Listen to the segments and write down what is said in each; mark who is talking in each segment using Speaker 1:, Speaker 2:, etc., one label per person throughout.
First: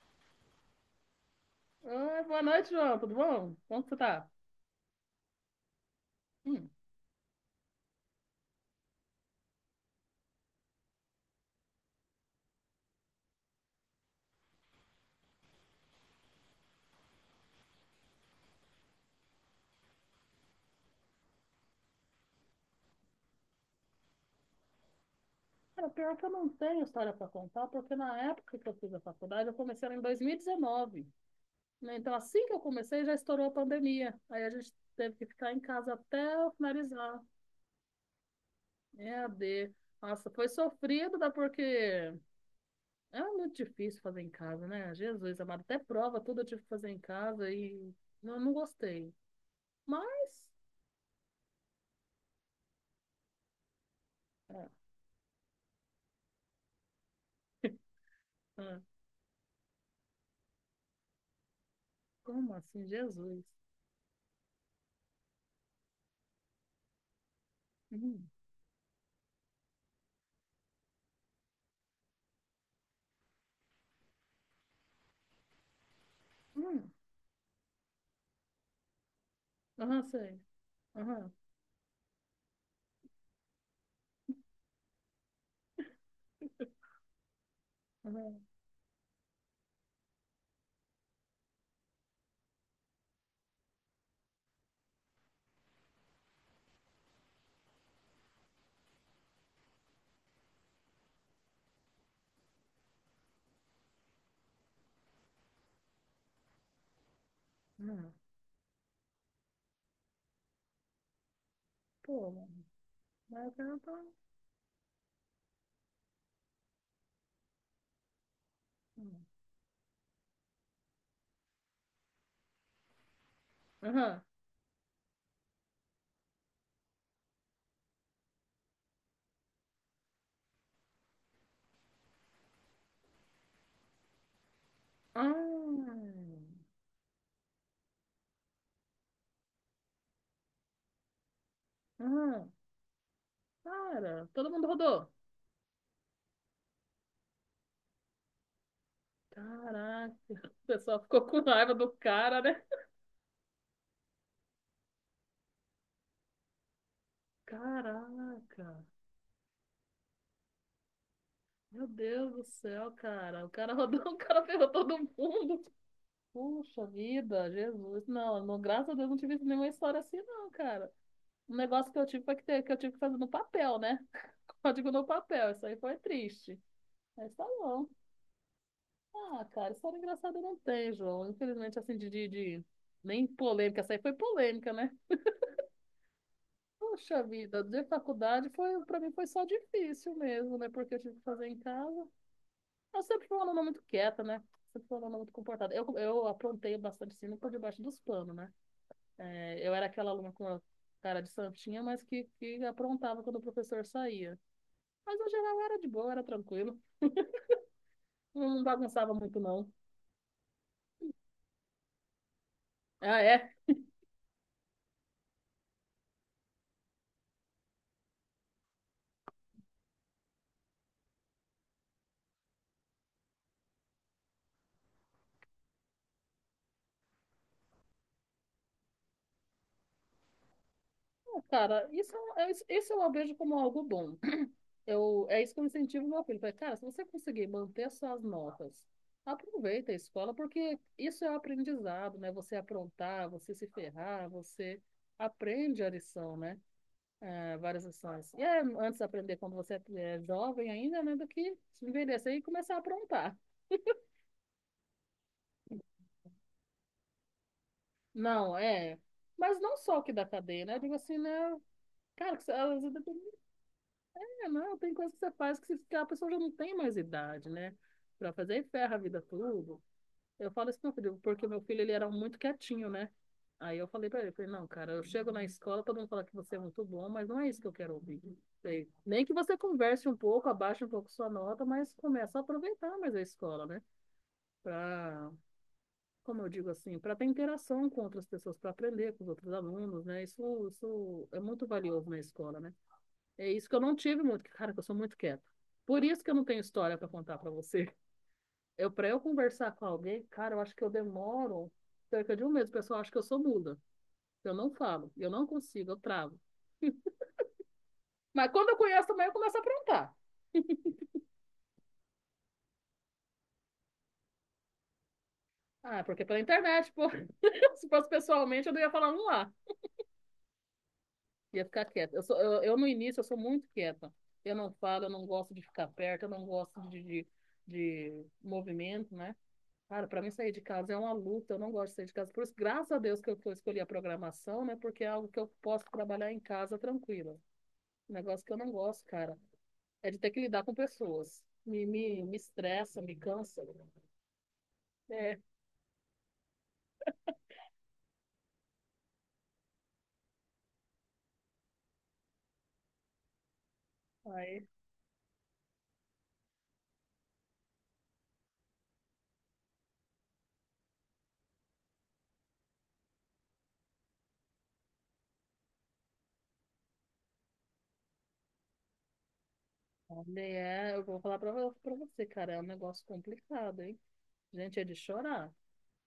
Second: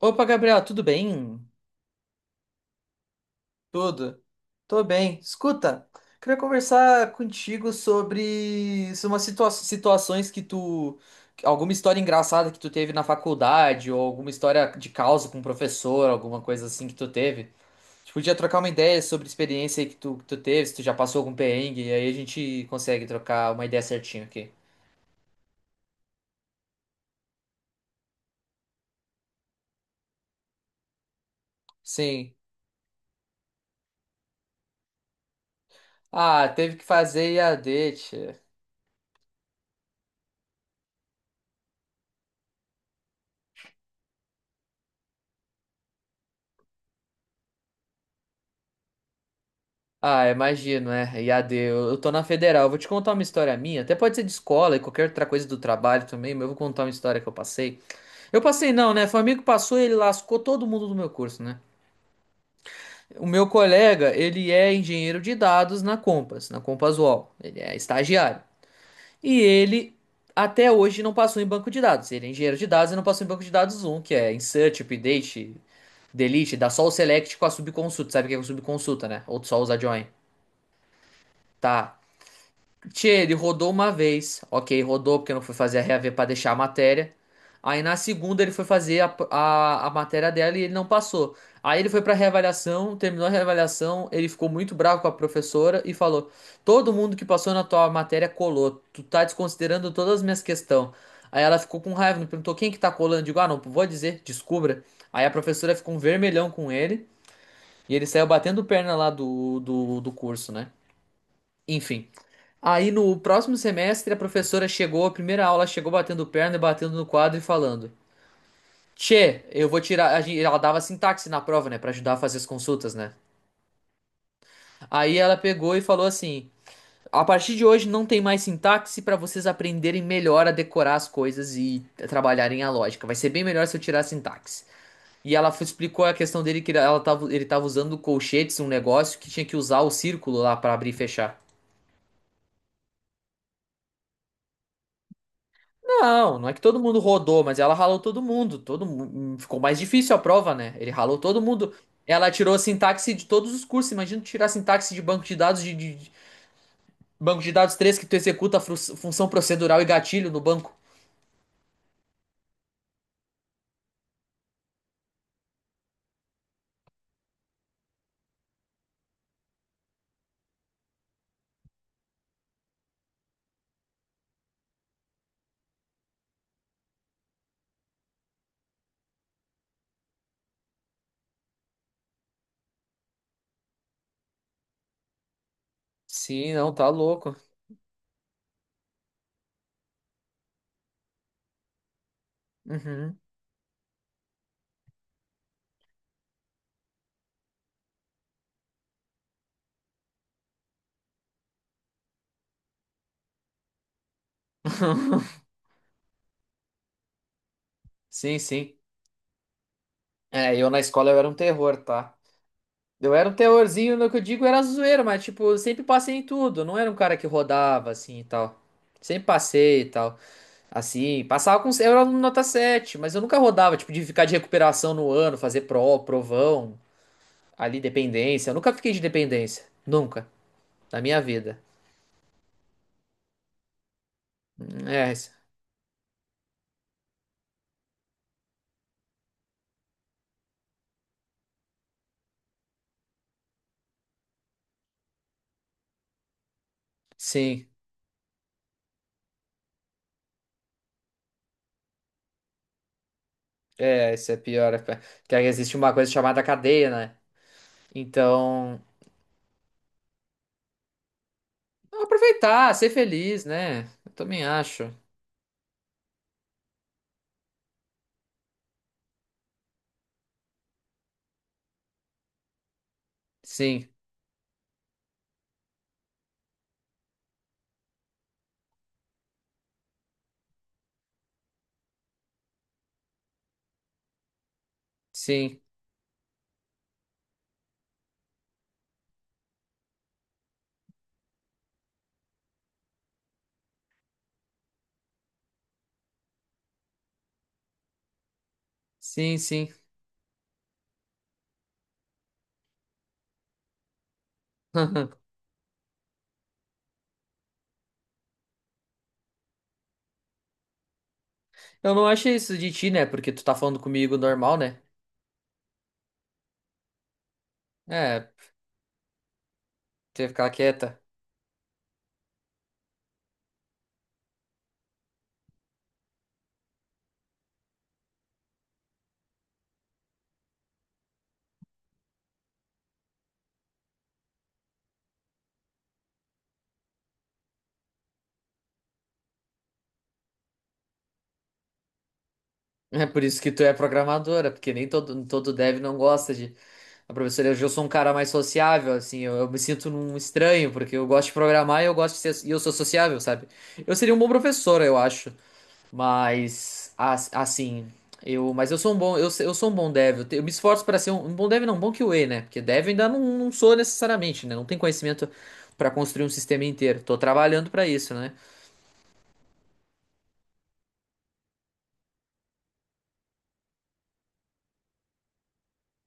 Speaker 1: Opa, Gabriel, tudo bem?
Speaker 2: Oi, boa noite, João. Tudo bom? Como que você
Speaker 1: Tudo.
Speaker 2: tá?
Speaker 1: Tô bem. Escuta, queria
Speaker 2: Hum.
Speaker 1: conversar contigo sobre umas situações que tu. Alguma história engraçada que tu teve na faculdade, ou alguma história de causa com o professor, alguma coisa assim que tu teve. A gente podia trocar uma ideia sobre experiência aí que tu teve, se tu já passou algum perrengue, e aí a gente consegue trocar uma ideia certinho aqui.
Speaker 2: Cara, pior que eu não tenho história para contar, porque na época que eu fiz a faculdade, eu comecei ela em 2019, né? Então,
Speaker 1: Sim.
Speaker 2: assim que eu comecei, já estourou a pandemia. Aí a gente teve que ficar em casa até
Speaker 1: Ah,
Speaker 2: eu
Speaker 1: teve que
Speaker 2: finalizar.
Speaker 1: fazer IAD, tchê.
Speaker 2: É a d. Nossa, foi sofrido, né? Porque é muito difícil fazer em casa, né? Jesus amado, até prova tudo eu tive que fazer em casa e eu não gostei.
Speaker 1: Ah,
Speaker 2: Mas,
Speaker 1: imagino, é. IAD, eu tô na federal. Eu vou te contar uma história minha. Até pode ser de
Speaker 2: é,
Speaker 1: escola e qualquer outra coisa do trabalho também, mas eu vou contar uma história que eu passei. Eu passei não,
Speaker 2: é.
Speaker 1: né? Foi um amigo que passou e ele lascou todo mundo do meu curso, né?
Speaker 2: como assim,
Speaker 1: O
Speaker 2: Jesus?
Speaker 1: meu colega, ele é engenheiro de dados na Compass UOL. Ele é
Speaker 2: Hum,
Speaker 1: estagiário. E ele até hoje não passou em banco de dados. Ele é engenheiro de dados e não passou em banco de dados um, que é insert, update, delete, dá só o
Speaker 2: hum.
Speaker 1: select com a subconsulta. Sabe o que é subconsulta, né? Ou só usa
Speaker 2: Aham,
Speaker 1: join.
Speaker 2: sei. Aham,
Speaker 1: Tá, tchê, ele rodou uma vez. Ok, rodou porque não foi fazer a reaver pra deixar a matéria. Aí na
Speaker 2: aham,
Speaker 1: segunda ele foi fazer a matéria dela e ele não passou. Aí ele foi pra reavaliação, terminou a reavaliação, ele ficou muito bravo com a professora e falou: Todo mundo que passou na tua matéria colou. Tu tá desconsiderando todas as minhas questões. Aí ela ficou com raiva, me perguntou quem que tá colando. Eu digo, ah, não, vou dizer, descubra. Aí a professora ficou um vermelhão com ele e ele
Speaker 2: aham.
Speaker 1: saiu batendo perna lá do curso, né? Enfim.
Speaker 2: Pô, mano,
Speaker 1: Aí no próximo
Speaker 2: mas eu tô...
Speaker 1: semestre a professora chegou, a primeira aula chegou batendo perna, e batendo no quadro e falando:
Speaker 2: Hum.
Speaker 1: Tchê, eu vou tirar. Ela dava sintaxe na prova, né, pra ajudar a fazer as consultas, né?
Speaker 2: Aham.
Speaker 1: Aí ela pegou e falou assim: A partir de hoje não tem mais sintaxe pra vocês aprenderem melhor a decorar as coisas e trabalharem a lógica. Vai ser bem melhor se eu tirar a sintaxe. E ela
Speaker 2: Ah,
Speaker 1: explicou a questão dele que ela tava, ele tava usando colchetes, um negócio que tinha que usar o círculo lá pra abrir e fechar.
Speaker 2: aham. Cara, todo mundo rodou.
Speaker 1: Não, não é que todo mundo rodou, mas ela ralou todo mundo. Ficou mais difícil
Speaker 2: Caraca,
Speaker 1: a prova,
Speaker 2: o
Speaker 1: né? Ele
Speaker 2: pessoal
Speaker 1: ralou
Speaker 2: ficou
Speaker 1: todo
Speaker 2: com
Speaker 1: mundo.
Speaker 2: raiva do
Speaker 1: Ela
Speaker 2: cara,
Speaker 1: tirou
Speaker 2: né?
Speaker 1: sintaxe de todos os cursos. Imagina tu tirar sintaxe de banco de dados de banco de dados três, que tu executa
Speaker 2: Caraca,
Speaker 1: função procedural e gatilho no banco.
Speaker 2: meu Deus do céu, cara. O cara rodou, o cara ferrou todo mundo. Puxa vida, Jesus. Não, não, graças a Deus não tive nenhuma história assim, não, cara. Um negócio que eu tive foi que, ter, que eu tive que fazer no papel, né? Código no papel, isso aí foi triste. Mas tá bom. Ah, cara, história engraçada não tem, João. Infelizmente, assim, nem polêmica, essa aí foi polêmica, né?
Speaker 1: Sim, não, tá
Speaker 2: Poxa
Speaker 1: louco.
Speaker 2: vida, de faculdade foi, pra mim foi só difícil mesmo, né? Porque eu tive que fazer em casa. Eu
Speaker 1: Uhum.
Speaker 2: sempre fui uma aluna muito quieta, né? Sempre fui uma aluna muito comportada. Eu aprontei bastante, assim, por debaixo dos panos, né? É, eu era aquela aluna com a cara de santinha, mas que aprontava quando o professor saía. Mas, no geral, era de boa, era tranquilo.
Speaker 1: Sim,
Speaker 2: Não
Speaker 1: sim.
Speaker 2: bagunçava muito, não.
Speaker 1: É, eu na escola eu era um terror, tá? Eu
Speaker 2: Ah,
Speaker 1: era um
Speaker 2: é?
Speaker 1: terrorzinho, no que eu digo era zoeira, mas tipo, eu sempre passei em tudo. Eu não era um cara que rodava assim e tal. Sempre passei e tal. Assim, passava com. Eu era aluno nota sete, mas eu nunca rodava, tipo, de ficar de recuperação no ano, fazer pró, provão, ali dependência. Eu nunca fiquei de dependência. Nunca. Na minha vida.
Speaker 2: Cara, isso, é, isso eu vejo como algo bom.
Speaker 1: É,
Speaker 2: Eu, é isso que eu incentivo meu filho. Falei, cara, se você conseguir manter suas notas, aproveita a escola, porque isso é o aprendizado, né? Você aprontar, você se ferrar, você aprende a lição, né? É,
Speaker 1: sim.
Speaker 2: várias lições. E é antes de aprender quando você é jovem ainda, né? Do que envelhecer e começar a aprontar.
Speaker 1: É, isso é pior. É que aí existe uma coisa chamada cadeia, né?
Speaker 2: Não,
Speaker 1: Então,
Speaker 2: é. Mas não só o que da cadeia, né? Eu digo assim, né? Cara, que você,
Speaker 1: aproveitar,
Speaker 2: às
Speaker 1: ser
Speaker 2: vezes,
Speaker 1: feliz, né? Eu também
Speaker 2: é, não,
Speaker 1: acho.
Speaker 2: tem coisa que você faz que, que a pessoa já não tem mais idade, né? Pra fazer e ferra a vida tudo. Eu falo isso pro meu filho, porque o meu filho ele era muito quietinho, né? Aí eu
Speaker 1: Sim,
Speaker 2: falei pra ele, falei, não, cara, eu chego na escola, todo mundo fala que você é muito bom, mas não é isso que eu quero ouvir. Falei, nem que você converse um pouco, abaixe um pouco sua nota, mas começa a aproveitar mais a escola, né? Pra,
Speaker 1: sim,
Speaker 2: como eu digo assim, para ter interação com outras pessoas, para aprender com os outros alunos, né? Isso é muito valioso na escola, né? É isso que eu não tive muito, cara, que eu sou muito quieta. Por isso que eu não tenho história para contar para você. Eu, pra eu
Speaker 1: sim, sim.
Speaker 2: conversar com alguém, cara, eu acho que eu demoro cerca de um mês. O pessoal acha que eu sou muda. Eu não falo, eu não consigo, eu travo. Mas quando eu conheço também, eu começo a aprontar.
Speaker 1: Eu não achei isso de ti, né? Porque tu tá falando comigo normal, né?
Speaker 2: Ah, porque pela internet, pô. Se fosse
Speaker 1: É,
Speaker 2: pessoalmente, eu não ia falar um lá.
Speaker 1: ter ficar quieta.
Speaker 2: Ia ficar quieta. Eu, sou, eu, no início, eu sou muito quieta. Eu não falo, eu não gosto de ficar perto, eu não gosto de movimento, né? Cara, para mim sair de casa é uma luta, eu não gosto de sair de casa. Por isso, graças a Deus que eu escolhi a programação, né? Porque é algo que eu posso trabalhar em casa tranquila. Um negócio que eu não gosto, cara, é de ter que lidar com pessoas. Me estressa,
Speaker 1: É
Speaker 2: me
Speaker 1: por isso que
Speaker 2: cansa.
Speaker 1: tu é programadora, porque nem todo,
Speaker 2: É,
Speaker 1: todo dev não gosta de. A professora, eu sou um cara mais sociável, assim, eu me sinto num estranho, porque eu gosto de programar e eu gosto de ser, e eu sou sociável, sabe? Eu seria um bom
Speaker 2: aí,
Speaker 1: professor, eu acho, mas assim, eu, mas eu sou um bom, eu, eu sou um bom dev, eu, eu me esforço para ser um, um bom dev, não, um bom QA, né? Porque dev ainda não, não sou necessariamente, né? Não tenho conhecimento para construir um sistema inteiro. Tô trabalhando para isso, né?
Speaker 2: olha, é, eu vou falar pra, pra você, cara, é um negócio complicado, hein? Gente, é de chorar.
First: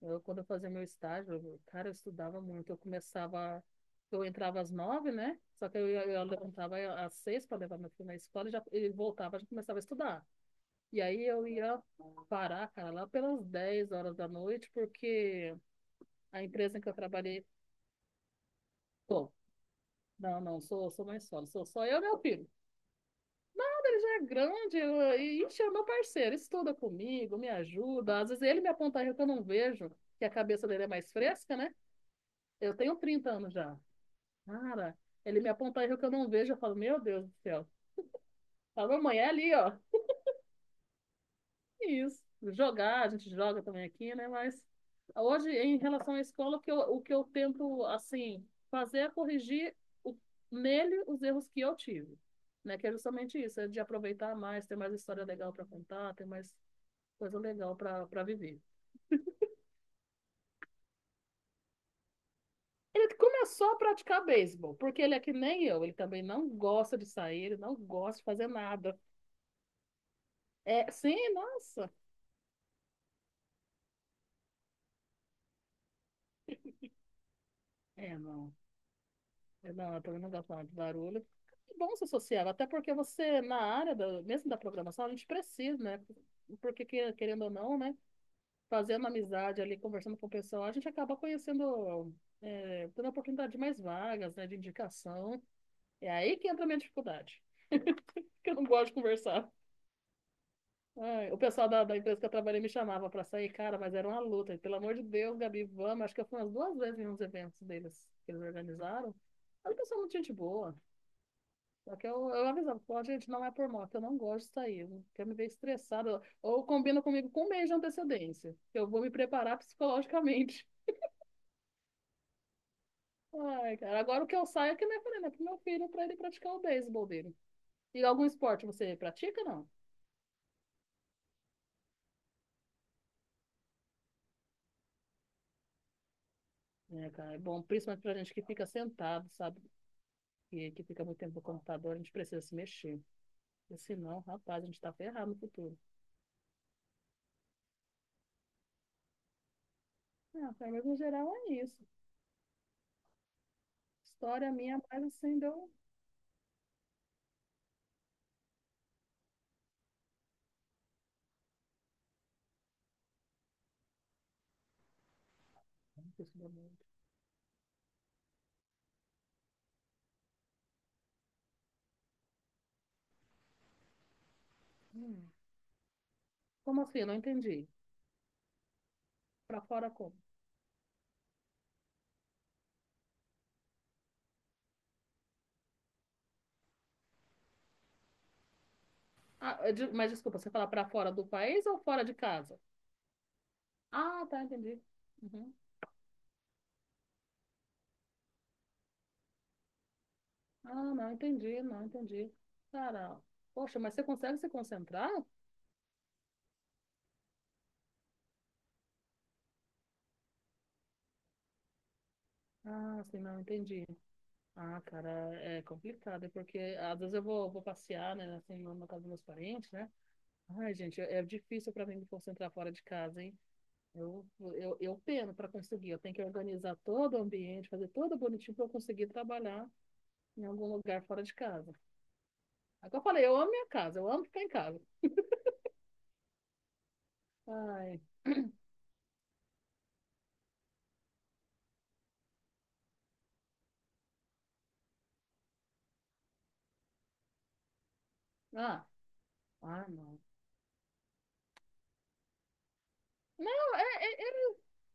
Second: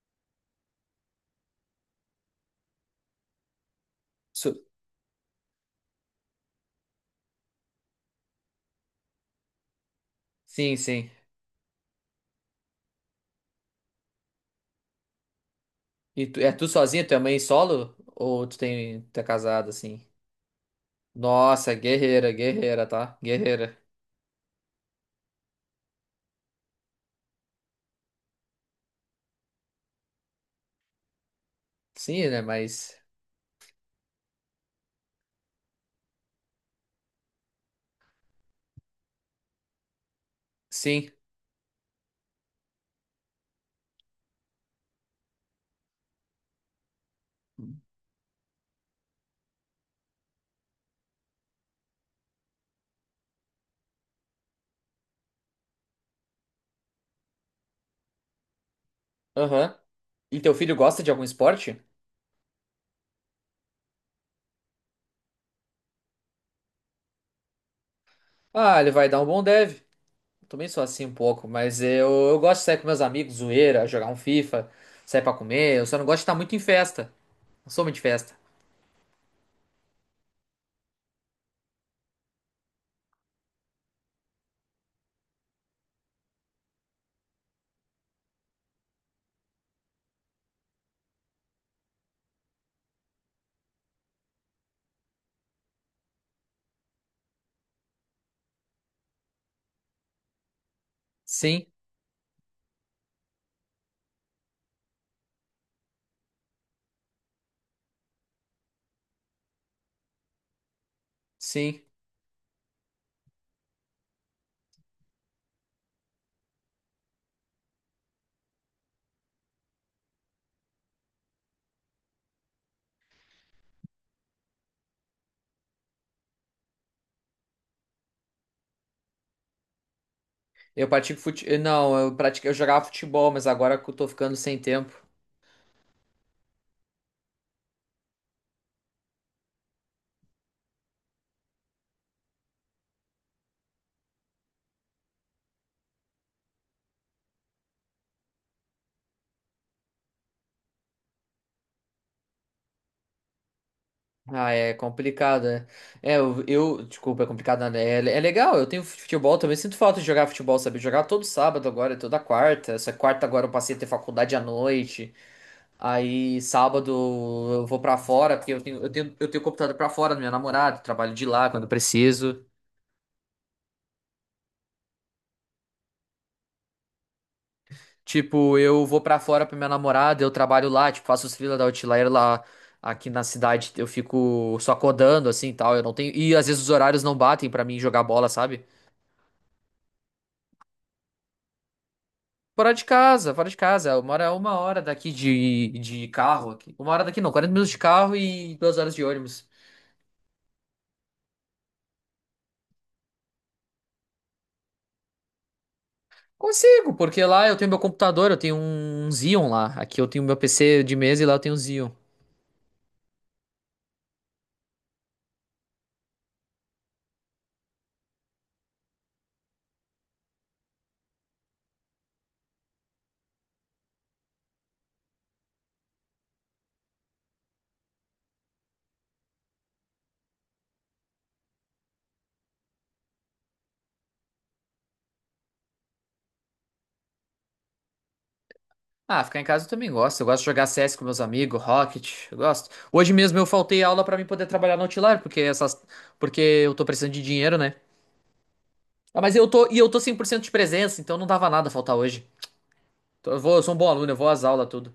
Speaker 2: Eu, quando eu fazia meu estágio, cara, eu estudava muito. Eu começava, eu entrava
Speaker 1: Sou-
Speaker 2: às 9, né? Só que eu, eu levantava às 6 para levar meu filho na escola e já, ele voltava, já começava a estudar.
Speaker 1: Sim,
Speaker 2: E
Speaker 1: sim.
Speaker 2: aí eu ia parar, cara, lá pelas 10 horas da noite, porque
Speaker 1: E tu,
Speaker 2: a
Speaker 1: é tu
Speaker 2: empresa em que eu
Speaker 1: sozinha, tua mãe
Speaker 2: trabalhei,
Speaker 1: solo? Ou tu tem, tu é
Speaker 2: bom,
Speaker 1: casado, assim?
Speaker 2: não, não, sou, sou mãe solo, sou
Speaker 1: Nossa,
Speaker 2: só eu e meu
Speaker 1: guerreira,
Speaker 2: filho.
Speaker 1: guerreira, tá? Guerreira.
Speaker 2: Quando ele já é grande, ixi, é meu parceiro, estuda comigo, me ajuda. Às vezes ele me aponta erro que eu não vejo, que a cabeça dele é mais fresca, né?
Speaker 1: Sim, né?
Speaker 2: Eu
Speaker 1: Mas.
Speaker 2: tenho 30 anos já. Cara, ele me aponta erro que eu não vejo, eu falo, meu Deus do céu. Fala, mamãe, é ali, ó.
Speaker 1: Sim.
Speaker 2: Isso. Jogar, a gente joga também aqui, né? Mas hoje, em relação à escola, o que eu tento, assim, fazer é corrigir o- nele os erros que eu tive, né? Que é justamente isso, é de aproveitar mais, ter mais história legal para contar, ter mais coisa legal para para viver.
Speaker 1: Aham. E teu filho gosta de algum esporte?
Speaker 2: Ele começou a praticar beisebol, porque ele é que nem eu, ele também não gosta de sair, ele não gosta de fazer
Speaker 1: Ah, ele
Speaker 2: nada.
Speaker 1: vai dar um bom deve. Eu também sou
Speaker 2: É,
Speaker 1: assim um
Speaker 2: sim,
Speaker 1: pouco, mas
Speaker 2: nossa.
Speaker 1: eu gosto de sair com meus amigos, zoeira, jogar um FIFA, sair pra comer. Eu só não gosto de estar muito em festa. Não sou muito de
Speaker 2: É,
Speaker 1: festa.
Speaker 2: não. Não, eu também não gosto nada de barulho. É bom ser social, até porque você, na área, mesmo da programação, a gente precisa, né? Porque, querendo ou não, né? Fazendo amizade ali, conversando com o pessoal, a gente acaba conhecendo, é, tendo a oportunidade de mais vagas, né? De indicação. É aí que entra a minha dificuldade, porque eu não gosto de conversar. Ai, o
Speaker 1: Sim,
Speaker 2: pessoal da empresa que eu trabalhei me chamava para sair, cara, mas era uma luta. E, pelo amor de Deus, Gabi, vamos. Acho que eu fui umas duas vezes em uns eventos deles que eles organizaram. Era um pessoal é muito gente boa.
Speaker 1: sim.
Speaker 2: Só que eu avisava, pô, gente, não é por moto, eu não gosto de sair, eu quero me ver estressada. Ou combina comigo com um mês de antecedência, que eu vou me preparar psicologicamente. Ai, cara, agora o que eu saio é que nem eu falei, né, pro meu filho, pra ele praticar o beisebol dele. E algum esporte você pratica, não?
Speaker 1: Eu pratico fute... Não, eu pratico... eu jogava futebol, mas agora que eu tô ficando sem tempo.
Speaker 2: É, cara, é bom, principalmente pra gente que fica sentado, sabe? Que fica muito tempo no computador, a gente precisa se mexer. Porque senão, rapaz, a gente tá ferrado no futuro. Ah, cara, mas no geral é isso.
Speaker 1: Ah,
Speaker 2: História
Speaker 1: é
Speaker 2: minha, mas assim,
Speaker 1: complicado, né?
Speaker 2: deu...
Speaker 1: É, eu, desculpa, é complicado, nada. É, é legal, eu tenho futebol também. Sinto falta de jogar futebol, sabe? Jogar todo sábado agora, toda quarta. Só que quarta agora eu passei a ter faculdade à noite. Aí
Speaker 2: um-
Speaker 1: sábado eu vou pra fora, porque eu tenho computador pra fora do meu namorado, trabalho de lá quando preciso.
Speaker 2: Hum. Como assim? Eu não entendi.
Speaker 1: Tipo, eu vou pra fora pra
Speaker 2: Pra
Speaker 1: minha
Speaker 2: fora como?
Speaker 1: namorada, eu trabalho lá, tipo, faço os freela da Outlier lá. Aqui na cidade eu fico só codando assim e tal, eu não tenho. E às vezes os horários não batem pra mim jogar bola, sabe?
Speaker 2: Ah, mas desculpa, você fala pra fora do país ou fora de casa?
Speaker 1: Fora de casa, fora de casa. Eu moro
Speaker 2: Ah,
Speaker 1: a
Speaker 2: tá,
Speaker 1: uma
Speaker 2: entendi.
Speaker 1: hora daqui
Speaker 2: Uhum.
Speaker 1: de carro aqui. Uma hora daqui não, 40 minutos de carro e 2 horas de ônibus.
Speaker 2: Ah, não, entendi, não, entendi. Cara, poxa, mas você consegue se concentrar?
Speaker 1: Consigo, porque lá eu tenho meu computador, eu tenho um Xeon lá. Aqui eu tenho meu PC de mesa e lá eu tenho um Xeon.
Speaker 2: Ah, sim, não, entendi. Ah, cara, é complicado, é porque às vezes eu vou, vou passear, né, assim, na casa dos meus parentes, né? Ai, gente, é difícil pra mim me concentrar fora de casa, hein? Eu peno pra conseguir, eu tenho que organizar todo o ambiente, fazer tudo bonitinho pra eu conseguir trabalhar em algum lugar fora de casa. É que eu falei, eu amo minha casa, eu amo ficar em casa. Ai,
Speaker 1: Ah, ficar em casa eu também gosto. Eu gosto de jogar CS com meus amigos, Rocket, eu gosto. Hoje mesmo eu faltei aula pra mim poder trabalhar no Outlier, porque essas porque eu tô precisando de dinheiro, né?
Speaker 2: ah,
Speaker 1: Ah, mas eu tô e
Speaker 2: ah,
Speaker 1: eu tô cem
Speaker 2: não.
Speaker 1: por cento de presença, então não dava nada faltar hoje. Então eu vou, eu sou
Speaker 2: Não,
Speaker 1: um bom aluno, eu vou às aulas tudo.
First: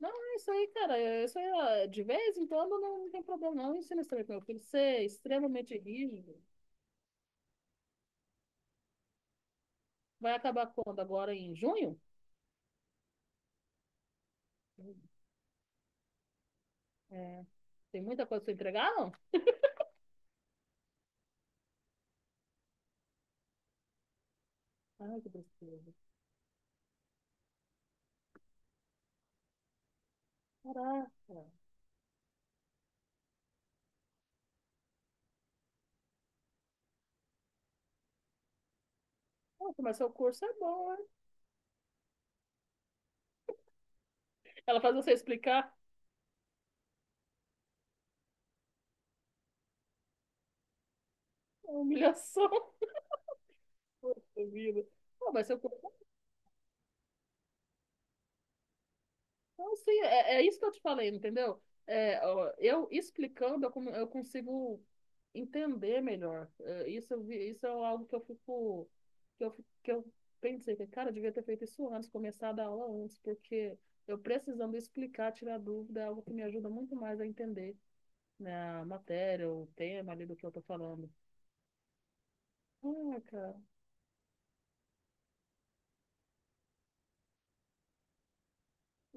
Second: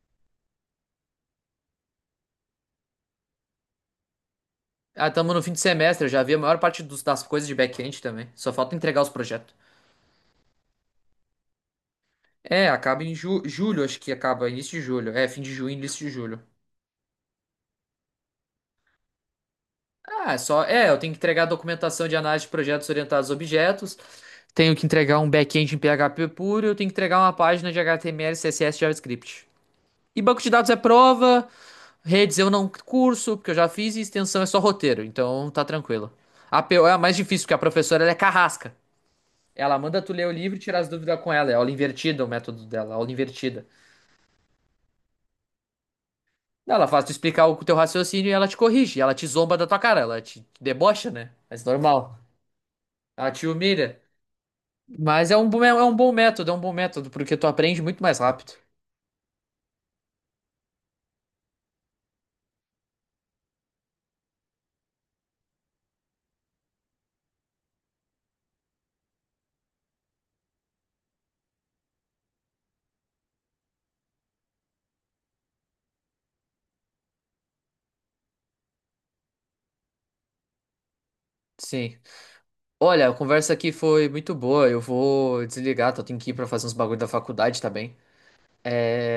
Speaker 2: não, é isso aí, cara. É isso aí, ó, de vez em quando não, não tem problema, não. Ensina isso também pro meu filho. Ser
Speaker 1: Ah, estamos no fim de
Speaker 2: extremamente
Speaker 1: semestre, eu já vi
Speaker 2: rígido.
Speaker 1: a maior parte das coisas de back-end também. Só falta entregar os projetos.
Speaker 2: Vai acabar quando? Agora em junho?
Speaker 1: É, acaba em julho, acho que acaba, início de julho. É, fim de junho, início de julho.
Speaker 2: É, tem muita coisa pra entregar, não?
Speaker 1: Ah, é só. É, eu tenho que entregar a documentação de análise de projetos orientados a objetos. Tenho que entregar
Speaker 2: Ai, que
Speaker 1: um back-end em
Speaker 2: tristeza.
Speaker 1: PHP puro. Eu tenho que entregar uma página de HTML, CSS, e JavaScript. E banco de dados é
Speaker 2: Caraca.
Speaker 1: prova. Redes eu não curso, porque eu já fiz. E extensão é só roteiro, então tá tranquilo. A APO é a mais difícil, porque a professora ela é carrasca. Ela
Speaker 2: Nossa, mas
Speaker 1: manda
Speaker 2: seu
Speaker 1: tu ler o
Speaker 2: curso é
Speaker 1: livro e tirar as
Speaker 2: bom, né?
Speaker 1: dúvidas com ela. É aula invertida o método dela, aula invertida.
Speaker 2: Ela faz você explicar.
Speaker 1: Ela faz tu explicar o teu raciocínio e ela te corrige. Ela te zomba da tua cara, ela te debocha, né? Mas
Speaker 2: É uma
Speaker 1: normal.
Speaker 2: humilhação.
Speaker 1: Ela te humilha.
Speaker 2: Poxa vida.
Speaker 1: Mas
Speaker 2: Pô,
Speaker 1: é
Speaker 2: mas
Speaker 1: um,
Speaker 2: seu
Speaker 1: é
Speaker 2: curso.
Speaker 1: um bom método, é um bom método, porque tu aprende muito mais rápido.
Speaker 2: Então, assim, é, é isso que eu te falei, entendeu? É, ó, eu explicando, eu consigo entender melhor. É, isso, isso é algo que eu fico, que eu pensei, que, cara, eu devia ter feito isso antes, começar a dar aula antes, porque eu precisando explicar, tirar dúvida, é algo que me ajuda muito mais a entender, né, a matéria, o tema ali do que eu tô falando.
Speaker 1: Sim. Olha, a
Speaker 2: Ah,
Speaker 1: conversa
Speaker 2: cara.
Speaker 1: aqui foi muito boa. Eu vou desligar, tenho que ir pra fazer uns bagulho da faculdade, tá bem?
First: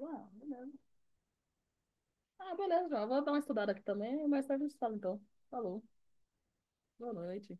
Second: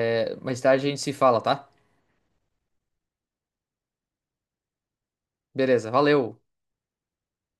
Speaker 2: Ah,
Speaker 1: Mais
Speaker 2: beleza.
Speaker 1: tarde a gente se fala, tá?
Speaker 2: Ah, beleza, já. Vou dar uma estudada aqui também, mais tarde a gente fala, então. Falou.
Speaker 1: Beleza, valeu.
Speaker 2: Boa noite.